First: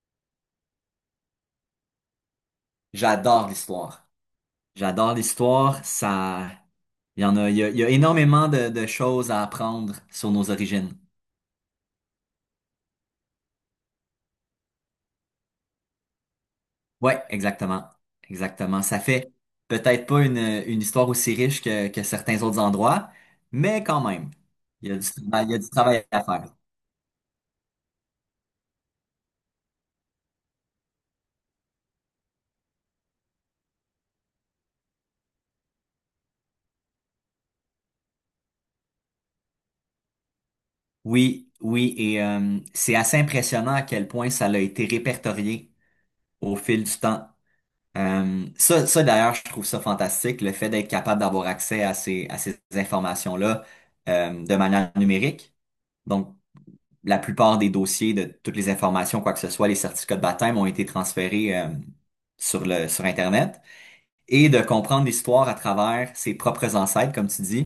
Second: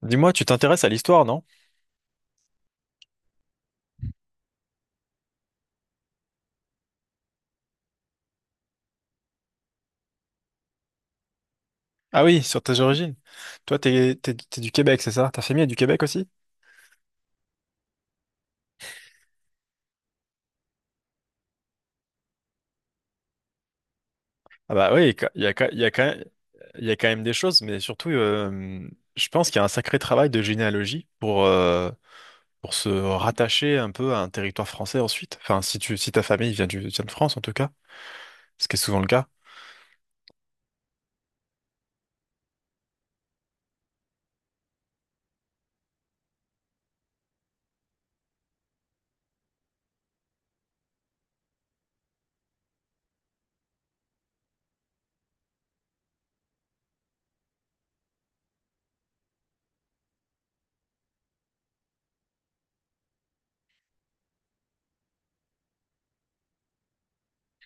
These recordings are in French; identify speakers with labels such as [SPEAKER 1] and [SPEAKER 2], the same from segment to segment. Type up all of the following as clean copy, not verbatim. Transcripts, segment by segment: [SPEAKER 1] Dis-moi, tu t'intéresses à l'histoire, non?
[SPEAKER 2] J'adore l'histoire. J'adore l'histoire. Ça, il y en a, il y a, il y a énormément de choses à apprendre sur nos origines.
[SPEAKER 1] Ah oui, sur tes origines. Toi, t'es du Québec, c'est ça? Ta famille est du Québec aussi?
[SPEAKER 2] Ouais, exactement. Exactement. Ça fait peut-être pas une histoire aussi riche que certains autres endroits, mais quand même,
[SPEAKER 1] Ah bah oui,
[SPEAKER 2] il y a du travail à faire.
[SPEAKER 1] il y a quand même des choses, mais surtout, je pense qu'il y a un sacré travail de généalogie pour se rattacher un peu à un territoire français ensuite. Enfin, si ta famille vient de France, en tout cas, ce qui est souvent le cas.
[SPEAKER 2] Oui, oui, et c'est assez impressionnant à quel point ça a été répertorié au fil du temps. Ça d'ailleurs, je trouve ça fantastique, le fait d'être capable d'avoir accès à ces informations-là de manière numérique. Donc, la plupart des dossiers de toutes les informations, quoi que ce soit, les certificats de baptême ont été transférés sur Internet. Et de comprendre l'histoire à travers ses propres ancêtres, comme tu dis,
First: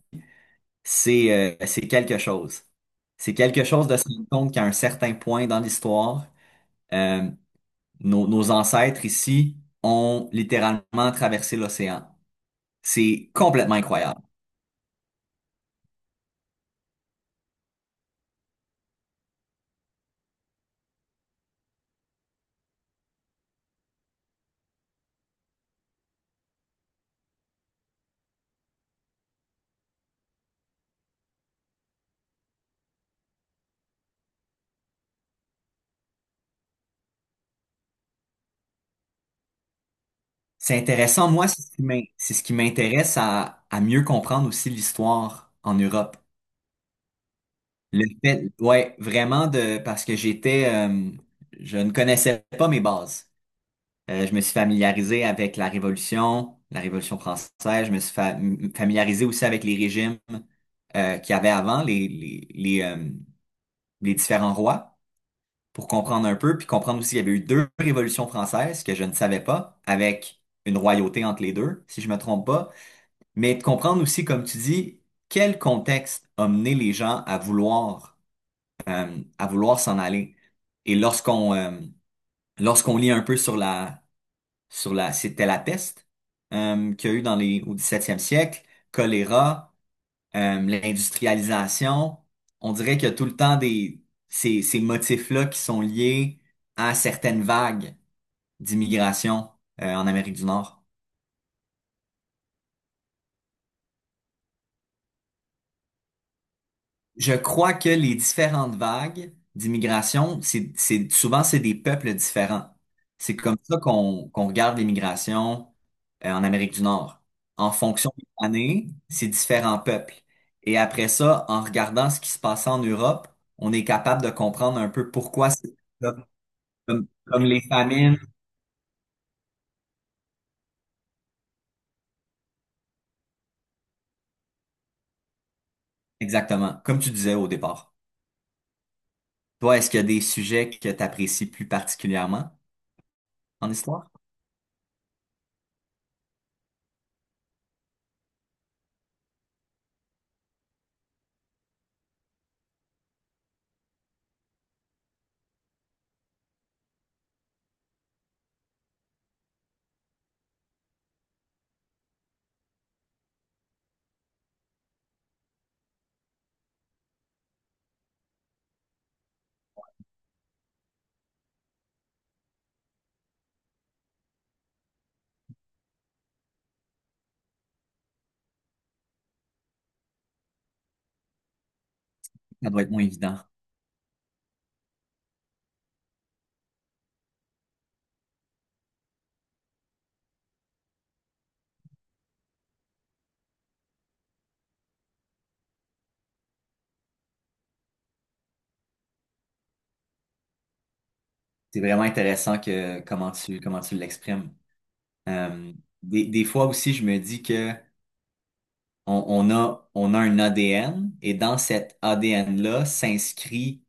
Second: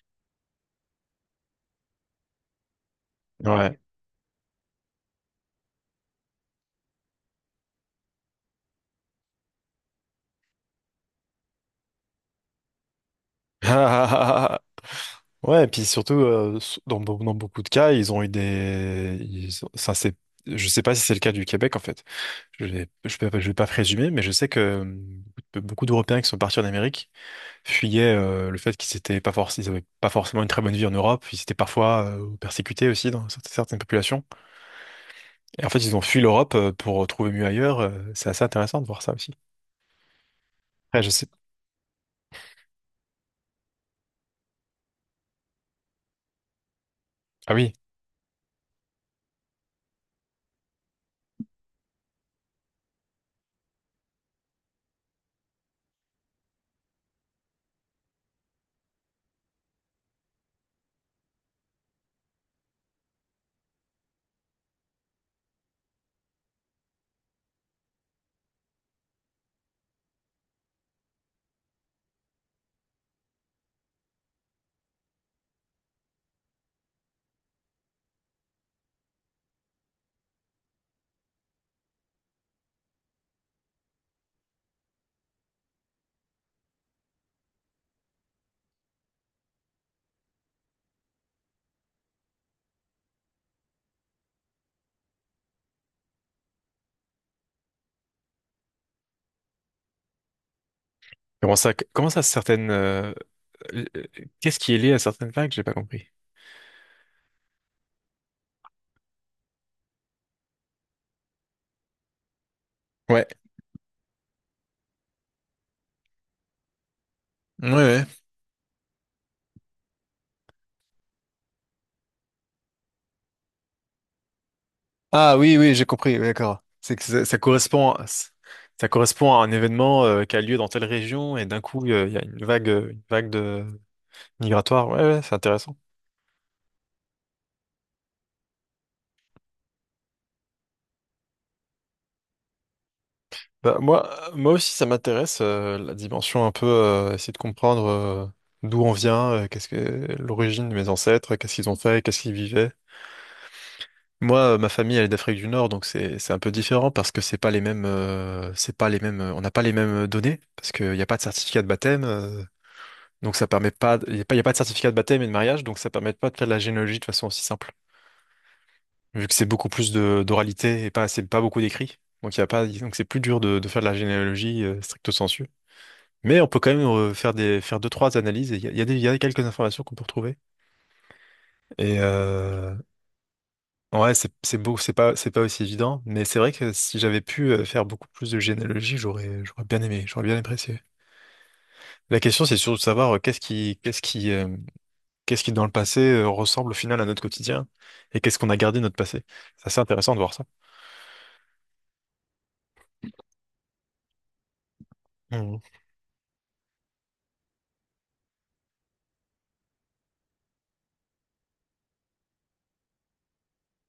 [SPEAKER 2] c'est c'est quelque chose. C'est quelque
[SPEAKER 1] Ouais.
[SPEAKER 2] chose de se rendre compte qu'à un certain point dans l'histoire, euh, nos ancêtres ici ont littéralement traversé l'océan. C'est complètement incroyable.
[SPEAKER 1] Ouais, et puis surtout, dans beaucoup de cas, ils ont eu des... ils ont- ça, c'est... Je sais pas si c'est le cas du Québec, en fait. Je vais pas présumer, mais je sais que beaucoup d'Européens qui sont partis en Amérique fuyaient le fait qu'ils avaient pas forcément une très bonne vie en Europe. Ils étaient parfois persécutés aussi dans certaines populations. Et en fait, ils ont fui l'Europe pour trouver mieux ailleurs. C'est assez intéressant de voir ça aussi.
[SPEAKER 2] C'est
[SPEAKER 1] Après, je sais.
[SPEAKER 2] intéressant. Moi, c'est ce qui m'intéresse à mieux comprendre aussi l'histoire en Europe.
[SPEAKER 1] Ah oui,
[SPEAKER 2] Le fait, ouais, vraiment de, parce que j'étais, je ne connaissais pas mes bases. Je me suis familiarisé avec la Révolution française. Je me suis familiarisé aussi avec les régimes qu'il y avait avant, les différents rois, pour comprendre un peu, puis comprendre aussi qu'il y avait eu deux révolutions françaises que je ne savais pas, avec une royauté entre les deux, si je me trompe pas. Mais de comprendre aussi, comme tu dis, quel contexte a mené les gens à vouloir s'en aller. Et lorsqu'on lit un peu sur la, c'était la peste qu'il y a eu dans les, au 17e siècle, choléra, l'industrialisation. On dirait qu'il y a tout le temps ces motifs-là qui sont liés à certaines vagues d'immigration en Amérique du Nord.
[SPEAKER 1] comment ça? Euh, Qu'est-ce qui est lié à certaines vagues? J'ai pas compris.
[SPEAKER 2] Je crois que les différentes vagues d'immigration, c'est, souvent, c'est des peuples différents.
[SPEAKER 1] Ouais.
[SPEAKER 2] C'est comme ça qu'on regarde l'immigration en Amérique du Nord.
[SPEAKER 1] Ouais,
[SPEAKER 2] En
[SPEAKER 1] ouais.
[SPEAKER 2] fonction des années, c'est différents peuples. Et après ça, en regardant ce qui se passe en Europe, on est capable de comprendre un peu
[SPEAKER 1] Ah
[SPEAKER 2] pourquoi
[SPEAKER 1] oui, oui,
[SPEAKER 2] c'est
[SPEAKER 1] j'ai compris, oui,
[SPEAKER 2] comme,
[SPEAKER 1] d'accord. C'est que
[SPEAKER 2] comme
[SPEAKER 1] ça,
[SPEAKER 2] comme les famines.
[SPEAKER 1] ça correspond à un événement qui a lieu dans telle région et d'un coup, il y a une vague de migratoire. Ouais, ouais, c'est intéressant.
[SPEAKER 2] Exactement, comme tu disais au départ. Toi, est-ce qu'il y a des sujets que tu apprécies plus particulièrement en
[SPEAKER 1] Bah,
[SPEAKER 2] histoire?
[SPEAKER 1] moi aussi, ça m'intéresse la dimension un peu, essayer de comprendre d'où on vient, qu'est-ce que l'origine de mes ancêtres, qu'est-ce qu'ils ont fait, qu'est-ce qu'ils vivaient. Moi, ma famille, elle est d'Afrique du Nord, donc c'est un peu différent parce que c'est pas les mêmes, on n'a pas les mêmes données parce qu'il n'y a pas de certificat de baptême. Donc ça permet pas, il n'y a pas, y a pas de certificat de baptême et de mariage, donc ça permet pas de faire de la généalogie de façon aussi simple. Vu que c'est beaucoup plus de d'oralité et pas, c'est pas beaucoup d'écrit. Donc il y a pas, Donc c'est plus dur de faire de la généalogie stricto sensu. Mais on peut quand même faire deux, trois analyses et il y a, y a des, y a quelques informations qu'on peut retrouver. Et
[SPEAKER 2] Ça
[SPEAKER 1] euh,
[SPEAKER 2] doit être moins évident.
[SPEAKER 1] ouais, c'est beau, c'est pas aussi évident, mais c'est vrai que si j'avais pu faire beaucoup plus de généalogie, j'aurais bien aimé, j'aurais bien apprécié. La question, c'est surtout de savoir qu'est-ce qui, dans le passé, ressemble au final à notre quotidien? Et qu'est-ce qu'on a gardé de notre passé? C'est assez intéressant de voir ça.
[SPEAKER 2] C'est vraiment intéressant que comment tu l'exprimes.
[SPEAKER 1] Mhm.
[SPEAKER 2] Euh, des fois aussi, je me dis que on a un ADN et dans cet ADN-là s'inscrit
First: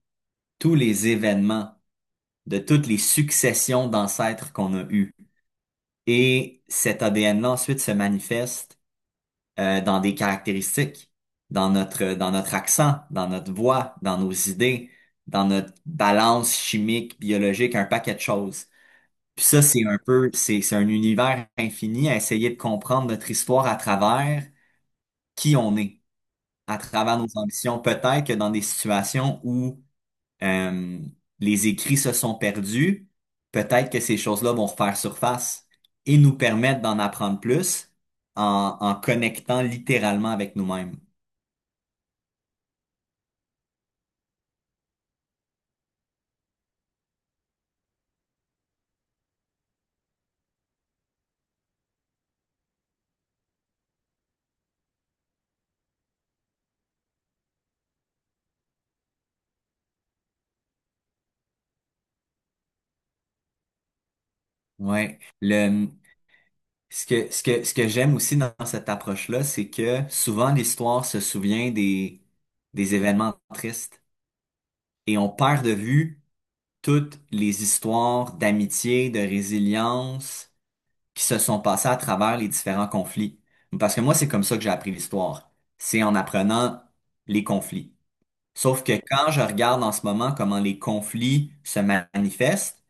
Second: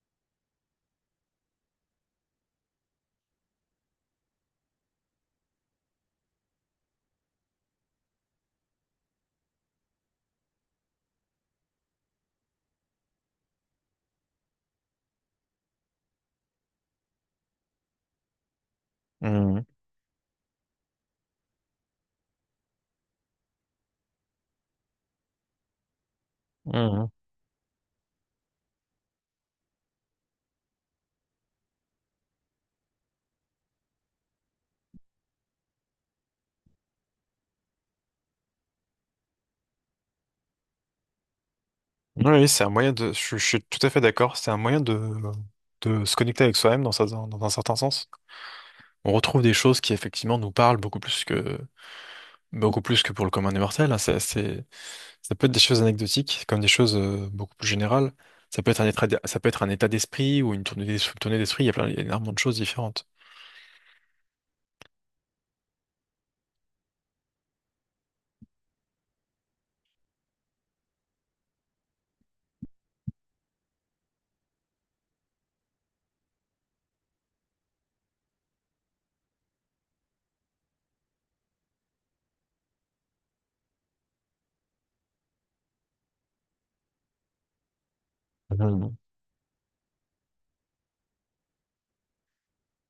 [SPEAKER 2] tous les événements de toutes les successions d'ancêtres qu'on a eues. Et cet ADN-là ensuite se manifeste dans des caractéristiques, dans notre accent, dans notre voix, dans nos idées, dans notre balance chimique, biologique, un paquet de choses. Puis ça,
[SPEAKER 1] Mhm.
[SPEAKER 2] c'est un peu, c'est un univers infini à essayer de comprendre notre histoire à travers qui on est, à
[SPEAKER 1] Mhm.
[SPEAKER 2] travers nos ambitions. Peut-être que dans des situations où euh, les écrits se sont perdus, peut-être que ces choses-là vont refaire surface et nous permettre d'en apprendre plus en connectant littéralement avec nous-mêmes.
[SPEAKER 1] Oui, c'est un moyen de. Je suis tout à fait d'accord. C'est un moyen de se connecter avec soi-même dans un certain sens. On retrouve des choses qui, effectivement, nous parlent beaucoup plus que pour le commun des mortels, hein. Ça peut être des choses anecdotiques, comme des choses beaucoup plus générales. Ça peut être ça peut être un état d'esprit ou une tournée d'esprit. Il y a énormément de choses différentes.
[SPEAKER 2] Ouais. Le, ce que, ce que, ce que j'aime aussi dans cette approche-là, c'est que souvent l'histoire se souvient des événements tristes et on perd de vue toutes les histoires d'amitié, de résilience qui se sont passées à travers les différents conflits. Parce que moi, c'est comme ça que j'ai appris l'histoire. C'est en apprenant les conflits. Sauf que
[SPEAKER 1] Mhm.
[SPEAKER 2] quand je regarde en ce moment comment les conflits se manifestent,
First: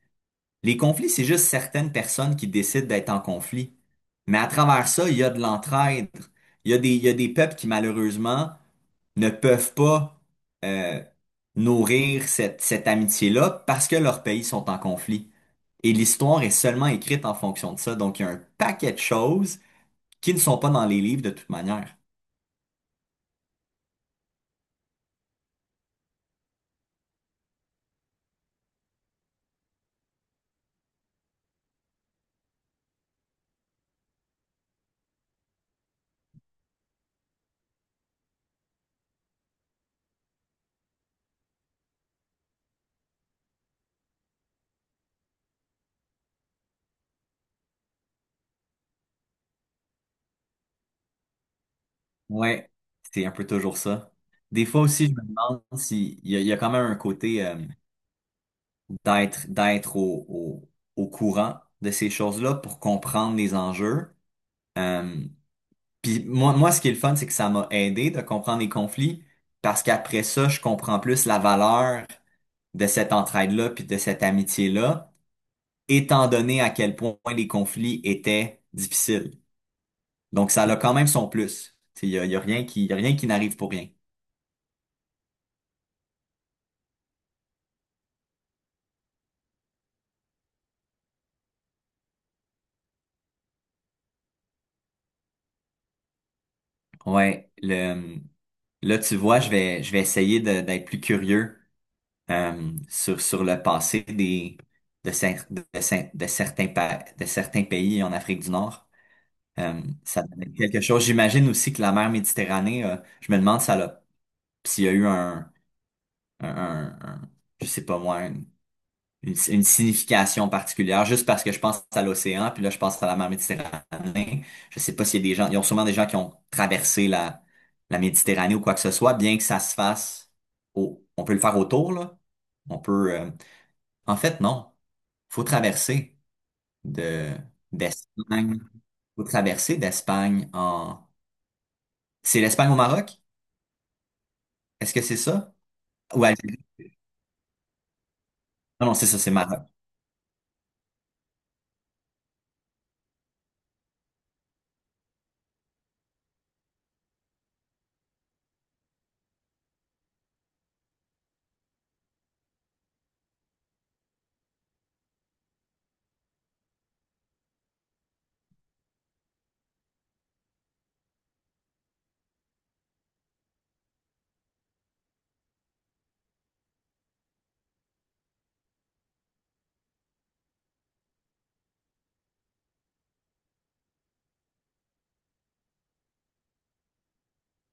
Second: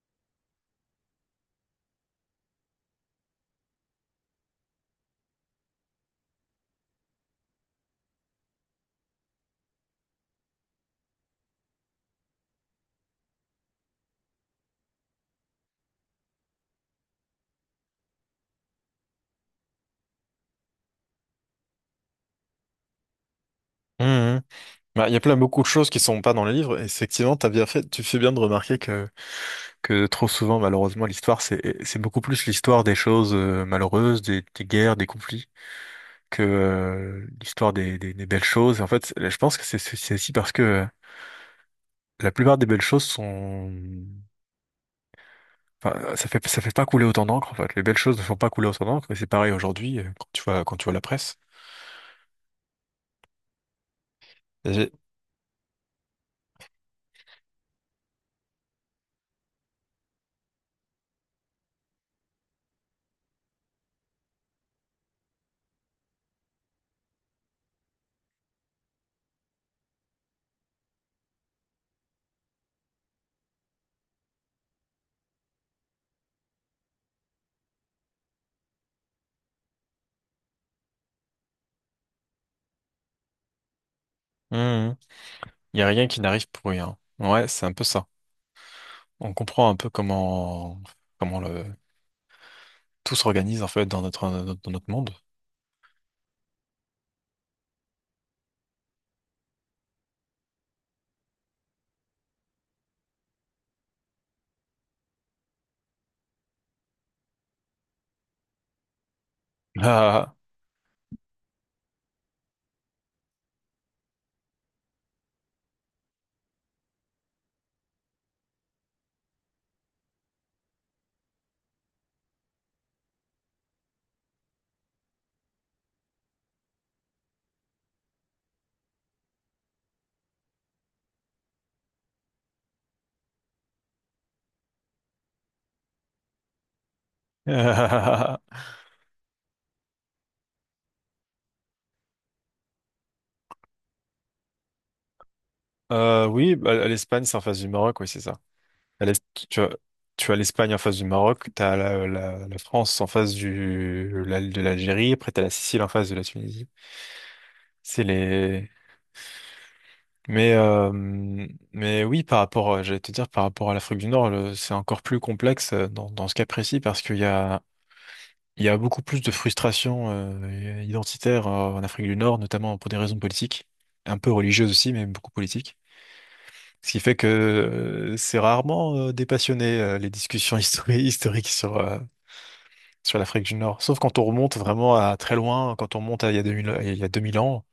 [SPEAKER 2] les conflits, c'est juste certaines personnes qui décident d'être en conflit. Mais à travers ça, il y a de l'entraide. Il y a des peuples qui, malheureusement, ne peuvent pas euh, nourrir cette amitié-là parce que leurs pays sont en conflit. Et l'histoire est seulement écrite en fonction de ça. Donc, il y a un paquet de choses qui ne sont pas dans les livres de toute manière.
[SPEAKER 1] Mhm. Bah, il y a plein beaucoup de choses qui sont pas dans les livres. Et effectivement, t'as bien fait, tu fais bien de remarquer que trop souvent, malheureusement, l'histoire, c'est beaucoup plus l'histoire des choses malheureuses, des guerres, des conflits, que l'histoire des belles choses. Et en fait, je pense que c'est aussi parce que la plupart des belles choses sont, enfin, ça fait pas couler autant d'encre, en fait. Les belles choses ne font pas couler autant d'encre. Et c'est pareil aujourd'hui, quand tu vois la presse.
[SPEAKER 2] Ouais, c'est un peu toujours ça. Des fois
[SPEAKER 1] Il
[SPEAKER 2] aussi, je me demande s'il y a, il y a quand même un côté d'être au, au, au courant de ces choses-là pour comprendre les enjeux. Euh, Puis moi, ce qui est le fun, c'est que ça m'a aidé de comprendre les conflits parce qu'après ça, je comprends plus la valeur de cette entraide-là puis de cette amitié-là, étant donné à quel point les conflits étaient difficiles. Donc, ça a quand même son plus. Tu sais, il y a rien qui, il y a rien qui n'arrive pour rien.
[SPEAKER 1] y a rien qui n'arrive pour rien. Ouais, c'est un peu ça. On comprend un peu comment le tout s'organise en fait dans dans notre monde.
[SPEAKER 2] Ouais, là, tu vois, je vais essayer d'être plus curieux sur le passé des, de, cer- de, cer- de certains pays en Afrique du Nord. Ça
[SPEAKER 1] Ah.
[SPEAKER 2] donnait quelque chose. J'imagine aussi que la mer Méditerranée, je me demande s'il y a eu un, un- un- je sais pas moi, une signification particulière, juste parce que je pense à l'océan, puis là je pense à la mer Méditerranée. Je sais pas s'il y a des gens, ils ont sûrement des gens qui ont traversé la Méditerranée ou quoi que ce soit, bien que ça se fasse on peut le faire autour, là. On peut, en fait, non. Faut traverser de, d'Espagne. Faut traverser d'Espagne en. C'est l'Espagne au Maroc? Est-ce que c'est ça? Ou
[SPEAKER 1] Oui,
[SPEAKER 2] Algérie?
[SPEAKER 1] bah, l'Espagne, c'est en face du Maroc, oui, c'est ça.
[SPEAKER 2] Non, non,
[SPEAKER 1] À
[SPEAKER 2] c'est ça,
[SPEAKER 1] l'est,
[SPEAKER 2] c'est Maroc.
[SPEAKER 1] tu as, tu as l'Espagne en face du Maroc, tu as la France en face de l'Algérie, après tu as la Sicile en face de la Tunisie. C'est les, Mais, euh, mais oui, j'allais te dire, par rapport à l'Afrique du Nord, c'est encore plus complexe dans ce cas précis parce qu'il y a beaucoup plus de frustration identitaire en Afrique du Nord, notamment pour des raisons politiques, un peu religieuses aussi, mais beaucoup politiques. Ce qui fait que c'est rarement dépassionné les discussions historiques sur l'Afrique du Nord. Sauf quand on remonte vraiment à très loin, quand on remonte à il y a 2000, il y a 2000 ans.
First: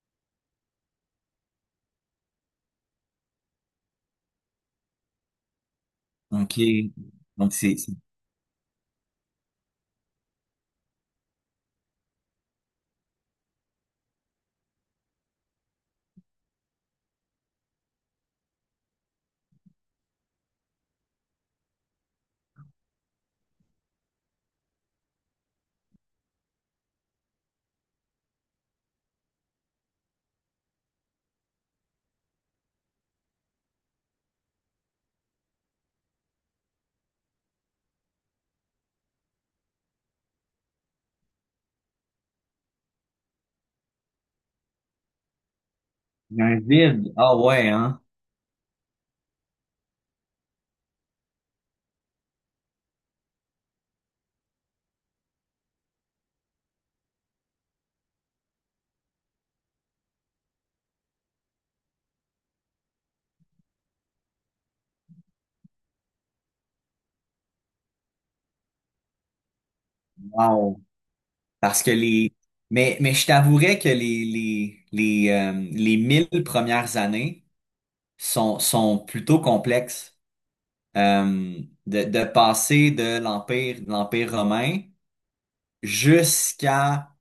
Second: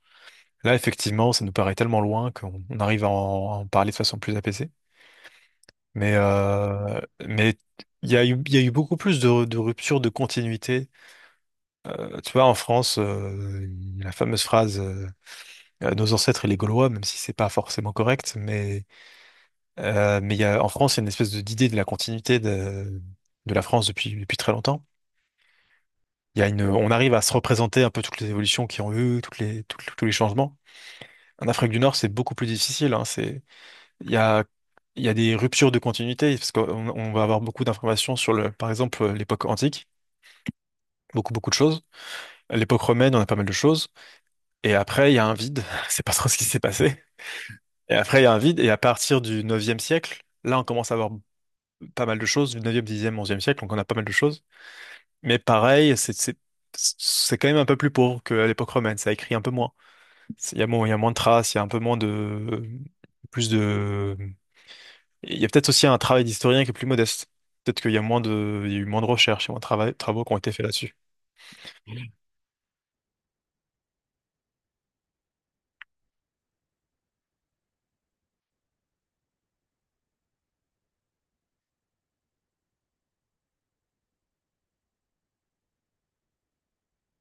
[SPEAKER 1] Là, effectivement, ça nous paraît tellement loin qu'on on arrive à en parler de façon plus apaisée. Mais,
[SPEAKER 2] OK.
[SPEAKER 1] euh,
[SPEAKER 2] Donc,
[SPEAKER 1] mais il y a eu beaucoup plus de ruptures de continuité. Tu vois, en France, la fameuse phrase Nos ancêtres et les Gaulois», même si c'est pas forcément correct, mais, mais il y a, en France, il y a une espèce d'idée de la continuité de la France depuis très longtemps. Il y a une, On arrive à se représenter un peu toutes les évolutions qui ont eu, tous les changements. En Afrique du Nord, c'est beaucoup plus difficile, hein. c'est, il y a Il y a des ruptures de continuité parce qu'on on va avoir beaucoup d'informations sur par exemple, l'époque antique. Beaucoup, beaucoup de choses. À l'époque romaine, on a pas mal de choses. Et après, il y a un vide. C'est pas trop ce
[SPEAKER 2] il y
[SPEAKER 1] qui
[SPEAKER 2] a un
[SPEAKER 1] s'est passé.
[SPEAKER 2] vide. Ah ouais,
[SPEAKER 1] Et
[SPEAKER 2] hein?
[SPEAKER 1] après, il y a un vide. Et à partir du 9e siècle, là, on commence à avoir pas mal de choses. Du 9e, 10e siècle, donc on a pas mal de choses. Mais pareil, c'est quand même un peu plus pauvre qu'à l'époque romaine. Ça écrit un peu moins. Il y a moins de traces, il y a un peu moins de, plus de, il y a peut-être aussi un travail d'historien qui est plus modeste. Peut-être qu'il y a eu moins de recherches, il y a moins de travaux qui ont été faits
[SPEAKER 2] Wow.
[SPEAKER 1] là-dessus.
[SPEAKER 2] Parce que les... mais je t'avouerais que les 1000 premières années sont, sont plutôt complexes. Euh, de passer de l'Empire romain jusqu'à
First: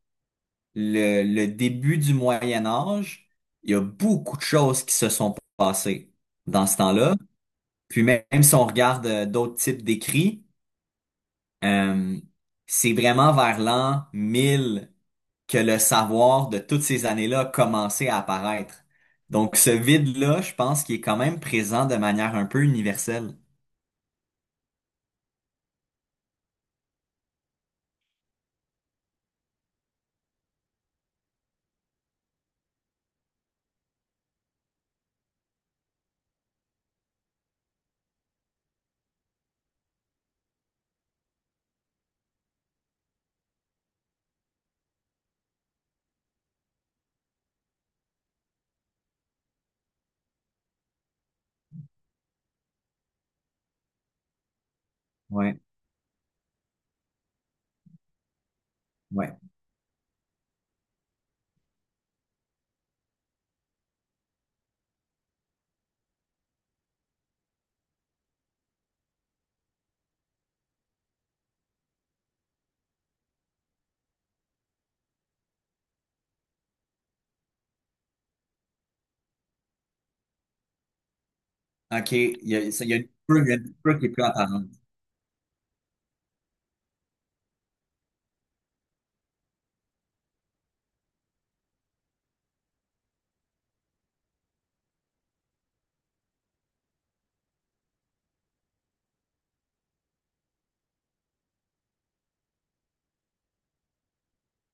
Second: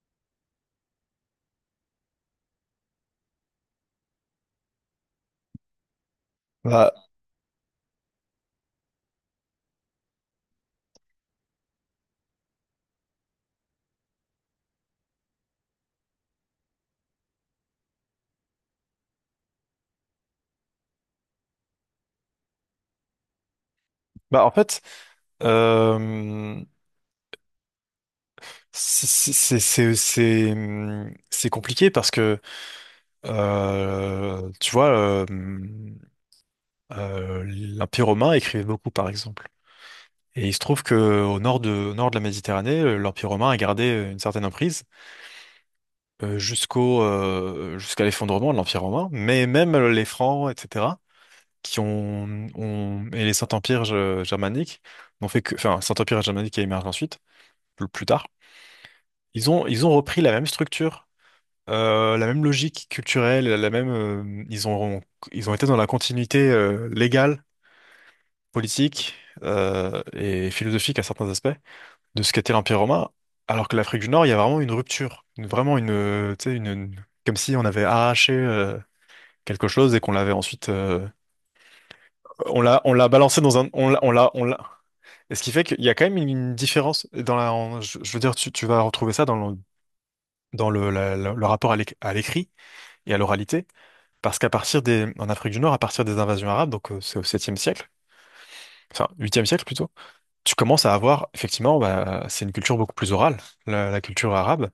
[SPEAKER 2] le début du Moyen Âge, il y a beaucoup de choses qui se sont passées dans ce
[SPEAKER 1] Bah,
[SPEAKER 2] temps-là. Puis même si on regarde d'autres types d'écrits, euh, c'est vraiment vers l'an 1000 que le savoir de toutes ces années-là a commencé à apparaître. Donc ce vide-là, je pense qu'il est quand même présent de manière un peu universelle.
[SPEAKER 1] bah, en fait, euh, C'est c'est- c'est compliqué parce que, tu vois, euh, l'Empire romain écrivait beaucoup, par exemple. Et il se trouve que au nord de la Méditerranée, l'Empire romain a gardé une certaine emprise jusqu'à l'effondrement de l'Empire romain. Mais même les Francs, etc., et les Saint-Empires germaniques n'ont fait que,
[SPEAKER 2] Ouais,
[SPEAKER 1] enfin, Saint-Empire germanique qui a émergé ensuite, plus tard,
[SPEAKER 2] ouais.
[SPEAKER 1] ils ont repris la même structure. La même logique culturelle, la même, ils ont été dans la continuité légale, politique et philosophique à certains aspects de ce qu'était l'Empire romain, alors que l'Afrique du Nord, il y a vraiment une rupture, vraiment une, tu sais, comme si on avait arraché quelque chose et qu'on l'avait ensuite,
[SPEAKER 2] OK, il y
[SPEAKER 1] on
[SPEAKER 2] a
[SPEAKER 1] l'a
[SPEAKER 2] une peur,
[SPEAKER 1] balancé
[SPEAKER 2] il y a
[SPEAKER 1] dans un,
[SPEAKER 2] une peur qui est plus
[SPEAKER 1] on l'a.
[SPEAKER 2] apparente.
[SPEAKER 1] Et ce qui fait qu'il y a quand même une différence dans je veux dire, tu vas retrouver ça dans le rapport à à l'écrit et à l'oralité. Parce qu'en Afrique du Nord, à partir des invasions arabes, donc c'est au 7e siècle, enfin 8e siècle plutôt, tu commences à avoir, effectivement, bah, c'est une culture beaucoup plus orale, la culture arabe.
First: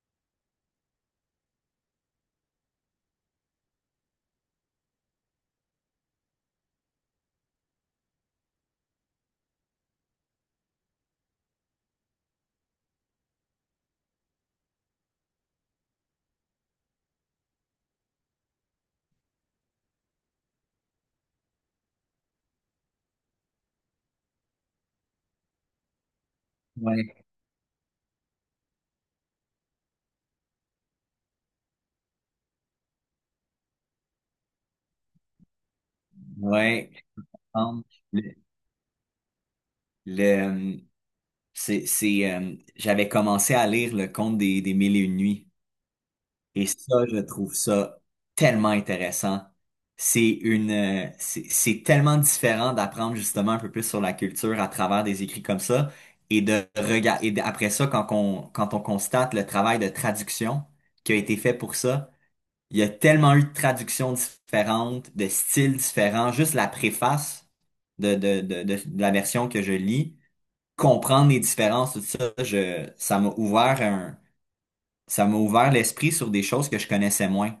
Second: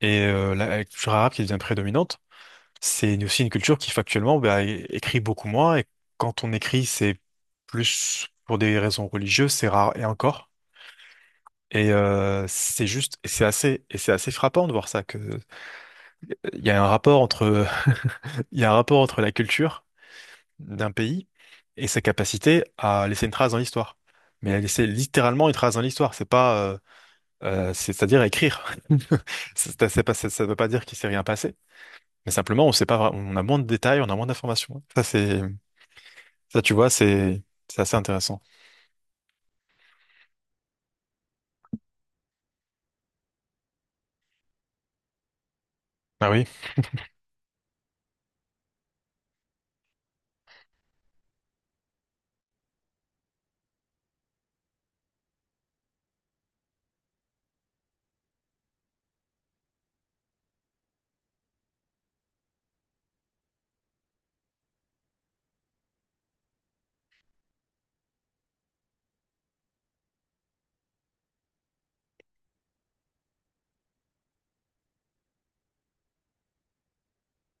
[SPEAKER 1] Et la culture arabe qui devient prédominante, c'est aussi une culture qui factuellement bah, écrit beaucoup moins. Et quand on écrit, c'est plus pour des raisons religieuses, c'est rare et encore. Et et c'est assez frappant de voir ça que il y a un rapport entre, il y a un rapport entre la culture d'un pays et sa capacité à laisser une trace dans l'histoire. Mais à laisser littéralement une trace dans l'histoire,
[SPEAKER 2] Ouais,
[SPEAKER 1] c'est-à-dire écrire. C'est pas- Ça ne veut pas dire qu'il s'est rien passé, mais simplement on sait pas, on a moins de détails, on a moins d'informations. Ça, tu vois,
[SPEAKER 2] ouais, je
[SPEAKER 1] c'est
[SPEAKER 2] pense.
[SPEAKER 1] assez
[SPEAKER 2] Le,
[SPEAKER 1] intéressant.
[SPEAKER 2] le, euh, J'avais commencé à lire Le Conte des Mille et Une Nuits.
[SPEAKER 1] Ah oui.
[SPEAKER 2] Et ça, je trouve ça tellement intéressant. C'est une, c'est tellement différent d'apprendre justement un peu plus sur la culture à travers des écrits comme ça et de regarder. Et après ça, quand on constate le travail de traduction qui a été fait pour ça, il y a tellement eu de traductions différentes, de styles différents. Juste la préface de la version que je lis, comprendre les différences, tout ça, ça m'a ouvert l'esprit sur des choses que je connaissais moins.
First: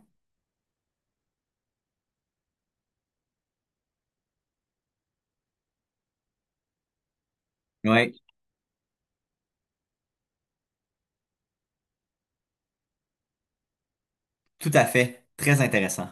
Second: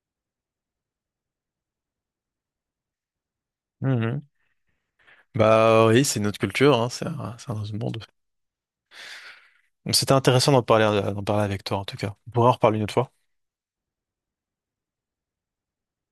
[SPEAKER 1] Mhm. Bah oui, c'est notre culture, hein, c'est un autre monde.
[SPEAKER 2] Oui,
[SPEAKER 1] Donc, c'était intéressant d'en parler avec toi en tout cas. On pourra en reparler une autre fois.
[SPEAKER 2] tout à fait. Très intéressant.